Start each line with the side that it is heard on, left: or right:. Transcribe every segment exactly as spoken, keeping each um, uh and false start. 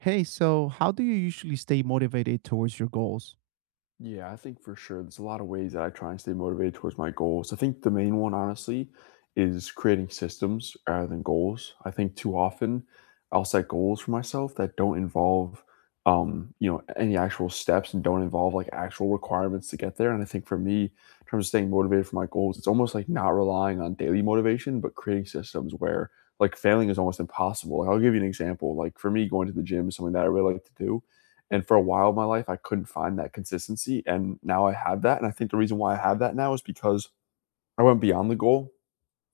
right: Hey, so how do you usually stay motivated towards your goals?
left: Yeah, I think for sure. There's a lot of ways that I try and stay motivated towards my goals. I think the main one, honestly, is creating systems rather than goals. I think too often I'll set goals for myself that don't involve, um, you know, any actual steps and don't involve like actual requirements to get there. And I think for me, in terms of staying motivated for my goals, it's almost like not relying on daily motivation, but creating systems where like failing is almost impossible. Like I'll give you an example. Like for me, going to the gym is something that I really like to do, and for a while in my life, I couldn't find that consistency. And now I have that. And I think the reason why I have that now is because I went beyond the goal.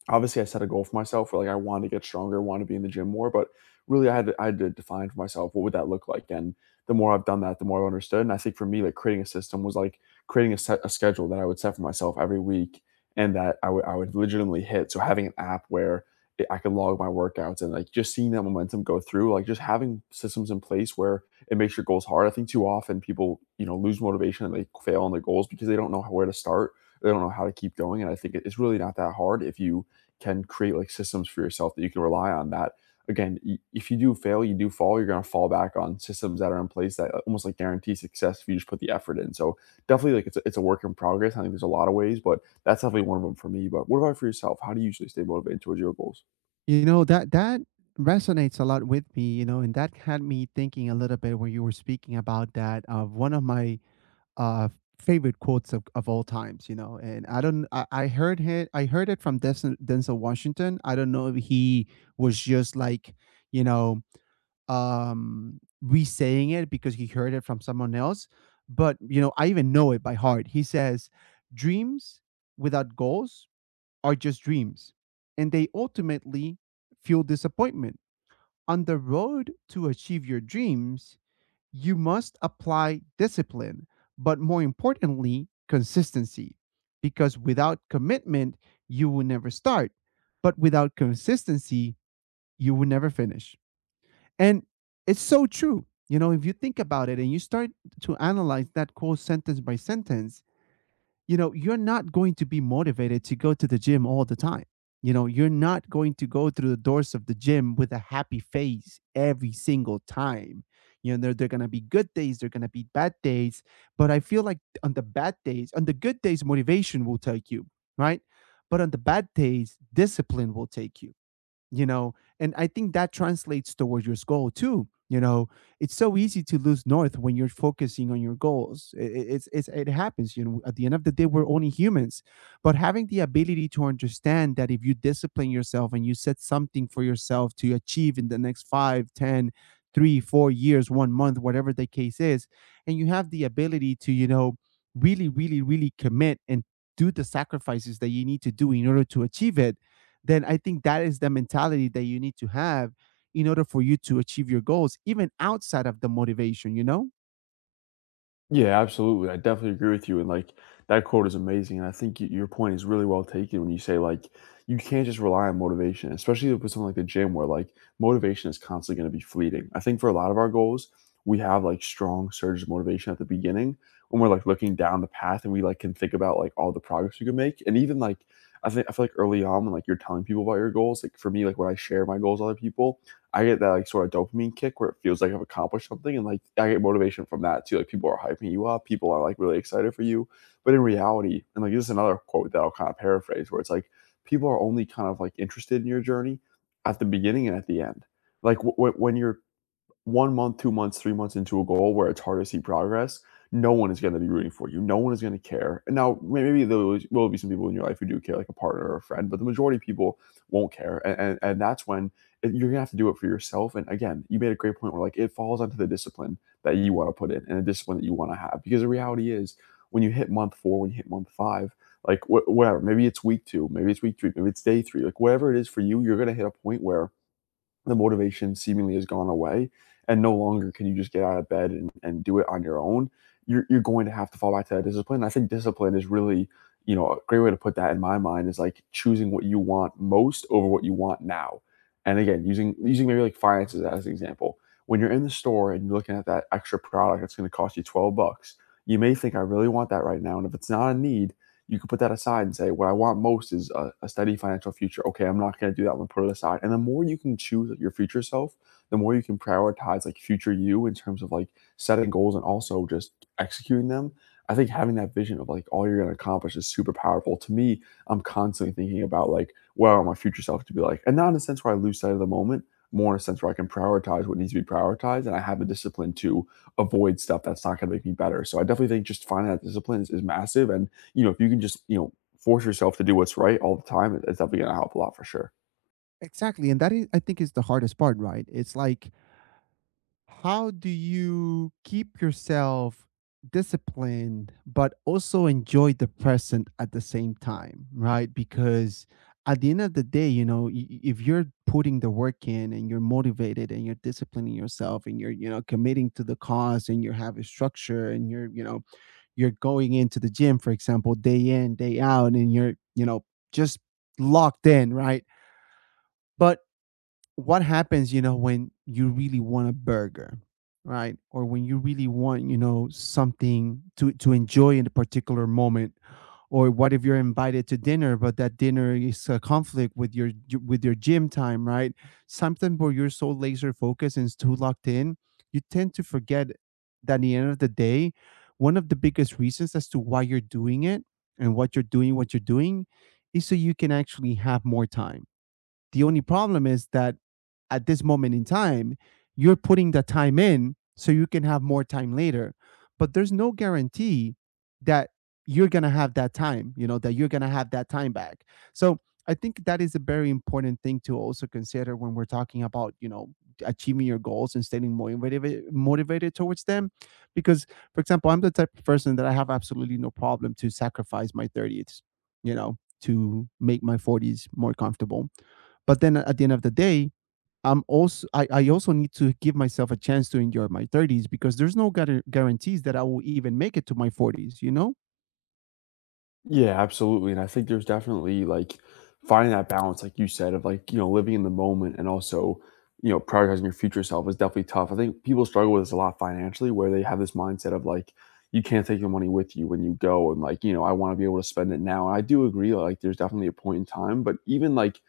left: Obviously, I set a goal for myself where, like, I wanted to get stronger, wanted to be in the gym more, but really I had to I had to define for myself what would that look like, and the more I've done that, the more I've understood, and I think for me, like, creating a system was, like, creating a set a schedule that I would set for myself every week and that I would I would legitimately hit, so having an app where i I could log my workouts and, like, just seeing that momentum go through, like, just having systems in place where it makes your goals hard. I think too often people, you know, lose motivation and they fail on their goals because they don't know how, where to start, they don't know how to keep going, and I think it it's really not that hard if you can create like systems for yourself that you can rely on that again, y- if you do fail, you do fall, you're going to fall back on systems that are in place that uh, almost like guarantee success if you just put the effort in. So definitely, like, it's a, it's a work in progress. I think there's a lot of ways, but that's definitely one of them for me. But what about for yourself? How do you usually stay motivated towards your goals?
right: You know, that that resonates a lot with me, you know, and that had me thinking a little bit when you were speaking about that of one of my uh favorite quotes of, of all times, you know. And I don't I, I heard it I heard it from Denzel, Denzel Washington. I don't know if he was just like, you know, um re-saying it because he heard it from someone else, but you know, I even know it by heart. He says, "Dreams without goals are just dreams, and they ultimately fuel disappointment. On the road to achieve your dreams, you must apply discipline, but more importantly, consistency. Because without commitment, you will never start, but without consistency, you will never finish." And it's so true. You know, if you think about it and you start to analyze that quote sentence by sentence, you know, you're not going to be motivated to go to the gym all the time. You know, you're not going to go through the doors of the gym with a happy face every single time. You know, there, there are going to be good days, there are going to be bad days. But I feel like on the bad days, on the good days, motivation will take you, right? But on the bad days, discipline will take you, you know, and I think that translates towards your goal too, you know. It's so easy to lose north when you're focusing on your goals. I- I- it's, it's it happens, you know, at the end of the day we're only humans. But having the ability to understand that if you discipline yourself and you set something for yourself to achieve in the next five, ten, three, four years one month whatever the case is, and you have the ability to, you know, really really really commit and do the sacrifices that you need to do in order to achieve it, then I think that is the mentality that you need to have in order for you to achieve your goals, even outside of the motivation, you know?
left: Yeah, absolutely. I definitely agree with you. And like that quote is amazing. And I think y- your point is really well taken when you say like you can't just rely on motivation, especially with something like the gym where like motivation is constantly going to be fleeting. I think for a lot of our goals, we have like strong surges of motivation at the beginning when we're like looking down the path and we like can think about like all the progress we can make. And even like I think I feel like early on when like you're telling people about your goals, like for me, like when I share my goals with other people, I get that like sort of dopamine kick where it feels like I've accomplished something, and like I get motivation from that too. Like people are hyping you up, people are like really excited for you. But in reality, and like this is another quote that I'll kind of paraphrase, where it's like people are only kind of like interested in your journey at the beginning and at the end. Like w- w- when you're one month, two months, three months into a goal where it's hard to see progress, no one is going to be rooting for you. No one is going to care. And now maybe there will be some people in your life who do care, like a partner or a friend, but the majority of people won't care. And, and, and that's when you're going to have to do it for yourself. And again, you made a great point where like it falls onto the discipline that you want to put in and the discipline that you want to have. Because the reality is when you hit month four, when you hit month five, like wh- whatever, maybe it's week two, maybe it's week three, maybe it's day three, like whatever it is for you, you're going to hit a point where the motivation seemingly has gone away and no longer can you just get out of bed and, and do it on your own. You're, you're going to have to fall back to that discipline, and I think discipline is really, you know, a great way to put that in my mind is like choosing what you want most over what you want now. And again, using using maybe like finances as an example, when you're in the store and you're looking at that extra product that's going to cost you twelve bucks, you may think I really want that right now, and if it's not a need, you can put that aside and say, what I want most is a, a steady financial future. Okay, I'm not going to do that one. Put it aside. And the more you can choose your future self, the more you can prioritize like future you in terms of like setting goals and also just executing them. I think having that vision of like all you're going to accomplish is super powerful. To me, I'm constantly thinking about like what I want my future self to be like, and not in a sense where I lose sight of the moment, more in a sense where I can prioritize what needs to be prioritized, and I have the discipline to avoid stuff that's not going to make me better. So I definitely think just finding that discipline is, is massive, and you know, if you can just, you know, force yourself to do what's right all the time, it- it's definitely going to help a lot for sure.
right: Exactly. And that is, I think, is the hardest part, right? It's like, how do you keep yourself disciplined, but also enjoy the present at the same time, right? Because at the end of the day, you know, y- y- if you're putting the work in and you're motivated and you're disciplining yourself and you're, you know, committing to the cause and you have a structure and you're, you know, you're going into the gym, for example, day in, day out, and you're, you know, just locked in, right? But what happens, you know, when you really want a burger, right? Or when you really want, you know, something to to enjoy in a particular moment. Or what if you're invited to dinner, but that dinner is a conflict with your with your gym time, right? Something where you're so laser focused and too locked in, you tend to forget that at the end of the day, one of the biggest reasons as to why you're doing it and what you're doing, what you're doing, is so you can actually have more time. The only problem is that at this moment in time, you're putting the time in so you can have more time later. But there's no guarantee that you're going to have that time, you know, that you're going to have that time back. So I think that is a very important thing to also consider when we're talking about, you know, achieving your goals and staying motivated motivated towards them. Because, for example, I'm the type of person that I have absolutely no problem to sacrifice my thirties, you know, to make my forties more comfortable. But then at the end of the day, I'm also I, I also need to give myself a chance to endure my thirties, because there's no guar- guarantees that I will even make it to my forties, you know?
left: Yeah, absolutely. And I think there's definitely like finding that balance, like you said, of like, you know, living in the moment and also, you know, prioritizing your future self is definitely tough. I think people struggle with this a lot financially where they have this mindset of like, you can't take your money with you when you go. And like, you know, I want to be able to spend it now. And I do agree, like, there's definitely a point in time, but even like,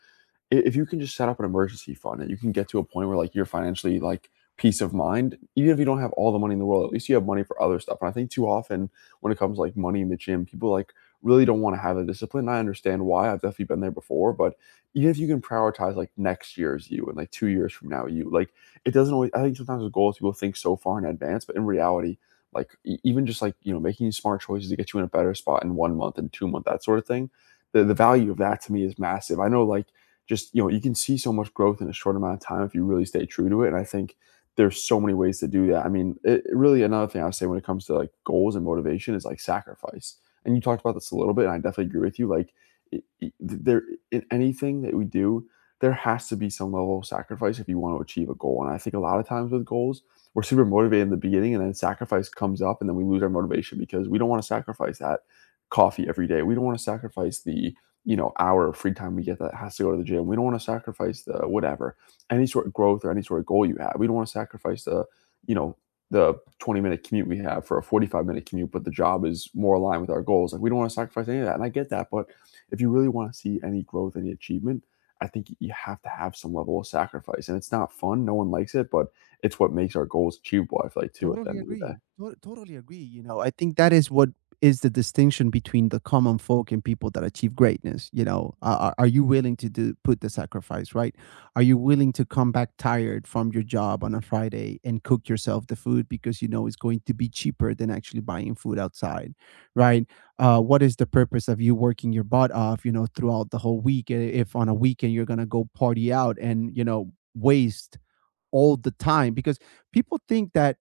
left: if you can just set up an emergency fund and you can get to a point where like you're financially like peace of mind, even if you don't have all the money in the world, at least you have money for other stuff. And I think too often when it comes to, like, money in the gym, people like really don't want to have the discipline. And I understand why. I've definitely been there before, but even if you can prioritize like next year's you and like two years from now you, like, it doesn't always, I think sometimes with goals people think so far in advance, but in reality, like e- even just like, you know, making smart choices to get you in a better spot in one month and two month, that sort of thing, the, the value of that to me is massive. I know like, just, you know, you can see so much growth in a short amount of time if you really stay true to it. And I think there's so many ways to do that. I mean, it, really another thing I would say when it comes to like goals and motivation is like sacrifice, and you talked about this a little bit and I definitely agree with you, like it, it- there in anything that we do, there has to be some level of sacrifice if you want to achieve a goal. And I think a lot of times with goals, we're super motivated in the beginning and then sacrifice comes up and then we lose our motivation because we don't want to sacrifice that coffee every day. We don't want to sacrifice the, you know, hour of free time we get that has to go to the gym. We don't want to sacrifice the whatever, any sort of growth or any sort of goal you have. We don't want to sacrifice the, you know, the twenty minute commute we have for a forty-five minute commute, but the job is more aligned with our goals. Like we don't want to sacrifice any of that. And I get that. But if you really want to see any growth, any achievement, I think you have to have some level of sacrifice. And it's not fun. No one likes it, but it's what makes our goals achievable, I feel like, too, at the
right: Totally
left: end of the day.
right: agree. To- totally agree. You know, I think that is what is the distinction between the common folk and people that achieve greatness. You know, are, are are you willing to do put the sacrifice, right? Are you willing to come back tired from your job on a Friday and cook yourself the food because you know it's going to be cheaper than actually buying food outside, right? Uh, what is the purpose of you working your butt off, you know, throughout the whole week? i- If on a weekend you're gonna go party out and you know waste all the time, because people think that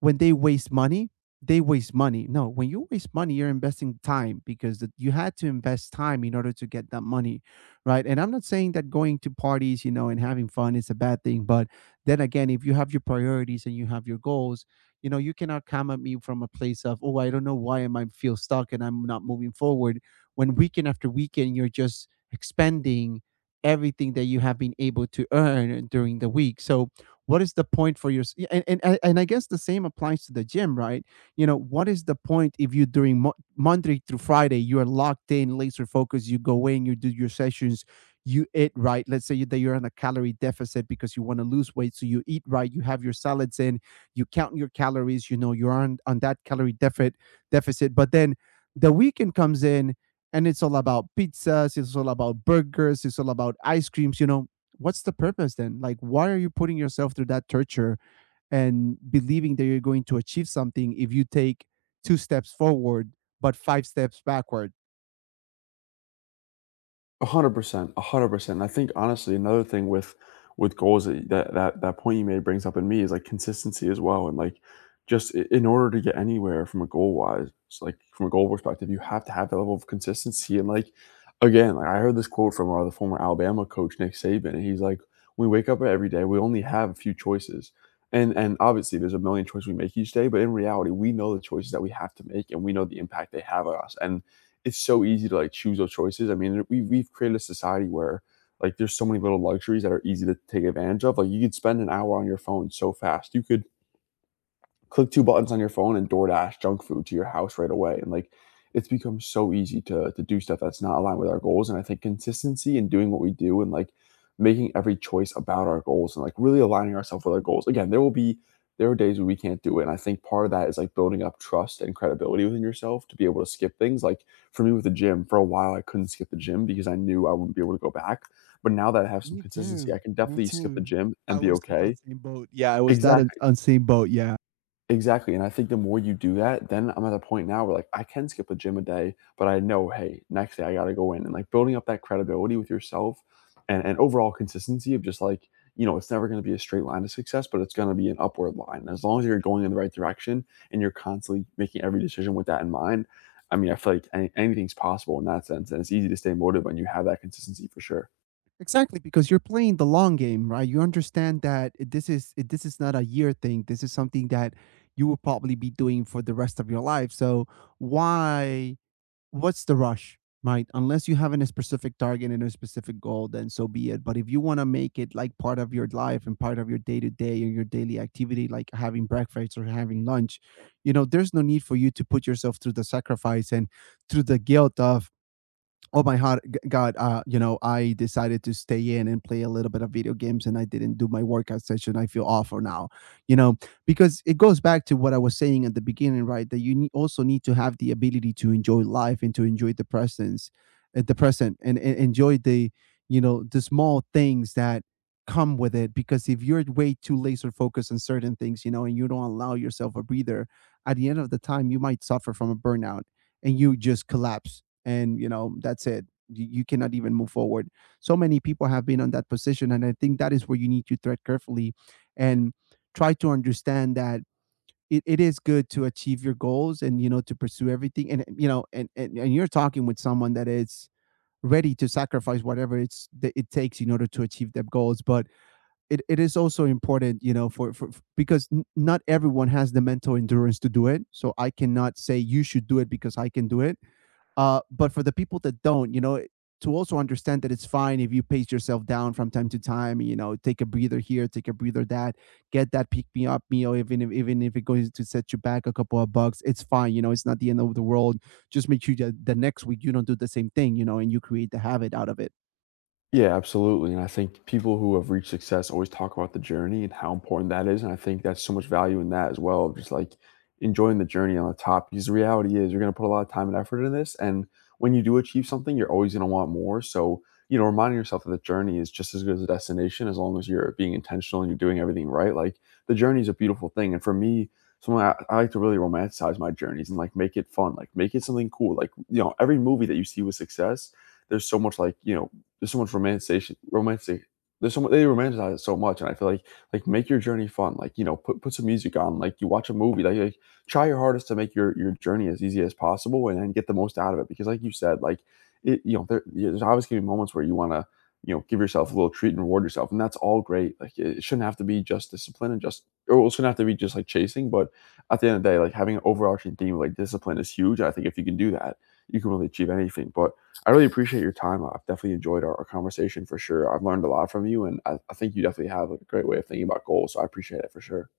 right: when they waste money, they waste money. No, when you waste money, you're investing time, because the, you had to invest time in order to get that money, right? And I'm not saying that going to parties, you know, and having fun is a bad thing, but then again, if you have your priorities and you have your goals, you know, you cannot come at me from a place of, oh, I don't know why am I might feel stuck and I'm not moving forward. When weekend after weekend, you're just expending everything that you have been able to earn during the week. So what is the point for your, yeah, and, and I- and i guess the same applies to the gym, right? You know, what is the point if you during Mo- monday through Friday you are locked in, laser focused, you go in, you do your sessions, you eat right, let's say you- that you're on a calorie deficit because you want to lose weight, so you eat right, you have your salads in, you count your calories, you know, you're on on that calorie deficit deficit. But then the weekend comes in, and it's all about pizzas, it's all about burgers, it's all about ice creams, you know, what's the purpose then? Like, why are you putting yourself through that torture and believing that you're going to achieve something if you take two steps forward but five steps backward?
left: one hundred percent, a one hundred percent. I think, honestly, another thing with with goals that that that that point you made brings up in me is, like, consistency as well, and, like, just I in order to get anywhere from a goal-wise, like, from a goal perspective, you have to have that level of consistency, and, like, again, like, I heard this quote from, uh, the former Alabama coach, Nick Saban, and he's like, "We wake up every day, we only have a few choices," and and obviously, there's a million choices we make each day, but in reality, we know the choices that we have to make, and we know the impact they have on us, and it's so easy to like choose those choices. I mean, we we've created a society where like there's so many little luxuries that are easy to take advantage of. Like you could spend an hour on your phone so fast. You could click two buttons on your phone and DoorDash junk food to your house right away, and, like, it's become so easy to to do stuff that's not aligned with our goals, and I think consistency in doing what we do and, like, making every choice about our goals and, like, really aligning ourselves with our goals. Again, there will be there are days where we can't do it, and I think part of that is, like, building up trust and credibility within yourself to be able to skip things. Like, for me with the gym, for a while, I couldn't skip the gym because I knew I wouldn't be able to go back, but now that I have some
right: Me
left: consistency,
right: too.
left: I can
right: Me
left: definitely skip the
right: too.
left: gym and
right: I
left: be
right: was in that
left: okay.
right: same boat. Yeah, I was that un-
left: Exactly.
right: on same boat. Yeah,
left: Exactly, and I think the more you do that, then I'm at a point now where, like, I can skip a gym a day, but I know, "Hey, next day I gotta go in," and, like, building up that credibility with yourself and and overall consistency of just, like, you know, it's never gonna be a straight line to success, but it's gonna be an upward line. And as long as you're going in the right direction and you're constantly making every decision with that in mind, I mean, I feel like any anything's possible in that sense, and it's easy to stay motivated when you have that consistency for sure.
right: exactly. Because you're playing the long game, right? You understand that it- this is it- this is not a year thing. This is something that you will probably be doing for the rest of your life. So why? What's the rush, right? Unless you have an- a specific target and a specific goal, then so be it. But if you want to make it like part of your life and part of your day to day and your daily activity, like having breakfast or having lunch, you know, there's no need for you to put yourself through the sacrifice and through the guilt of, oh my heart god, uh you know, I decided to stay in and play a little bit of video games and I didn't do my workout session, I feel awful now, you know. Because it goes back to what I was saying at the beginning, right, that you need, also need to have the ability to enjoy life and to enjoy the presence at the present, and, and enjoy the, you know, the small things that come with it. Because if you're way too laser focused on certain things, you know, and you don't allow yourself a breather, at the end of the time you might suffer from a burnout and you just collapse, and, you know, that's it, you, you cannot even move forward. So many people have been on that position and I think that is where you need to tread carefully. And try to understand that it, it is good to achieve your goals and you know to pursue everything, and you know, and and, and you're talking with someone that is ready to sacrifice whatever it's that it takes in order to achieve their goals. But it, it is also important, you know, for, for, because n- not everyone has the mental endurance to do it, so I cannot say you should do it because I can do it. Uh, but for the people that don't, you know, to also understand that it's fine if you pace yourself down from time to time. You know, take a breather here, take a breather that, get that pick me up meal, even if even if it goes to set you back a couple of bucks, it's fine. You know, it's not the end of the world. Just make sure that the next week you don't do the same thing. You know, and you create the habit out of it.
left: Yeah, absolutely, and I think people who have reached success always talk about the journey and how important that is, and I think that's so much value in that as well, just, like, enjoying the journey on the top, because the reality is you're gonna put a lot of time and effort in this, and when you do achieve something, you're always gonna want more, so, you know, reminding yourself that the journey is just as good as the destination as long as you're being intentional and you're doing everything right, like, the journey is a beautiful thing, and for me, someone I I like to really romanticize my journeys and, like, make it fun, like, make it something cool, like, you know, every movie that you see with success, there's so much, like, you know, there's so much romanticization romantic there's so much, they romanticize it so much, and I feel like like make your journey fun, like, you know, put, put some music on, like you watch a movie, like, like try your hardest to make your your journey as easy as possible and, and get the most out of it, because like you said, like, it, you know, there, yeah, there's always going to be moments where you want to, you know, give yourself a little treat and reward yourself, and that's all great. Like it, it shouldn't have to be just discipline and just, or it shouldn't have to be just like chasing, but at the end of the day, like, having an overarching theme of, like, discipline is huge. I think if you can do that, you can really achieve anything. But I really appreciate your time. I've definitely enjoyed our, our conversation for sure. I've learned a lot from you, and I, I think you definitely have a great way of thinking about goals. So I appreciate it for sure.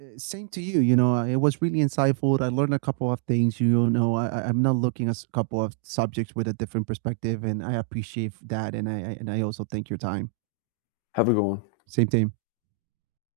right: Uh, Same to you. You know, uh, it was really insightful. I learned a couple of things. You know, I, I- I'm not looking at a couple of subjects with a different perspective, and I appreciate that. And I I- and I also thank your time.
left: Have a good one.
right: Same team.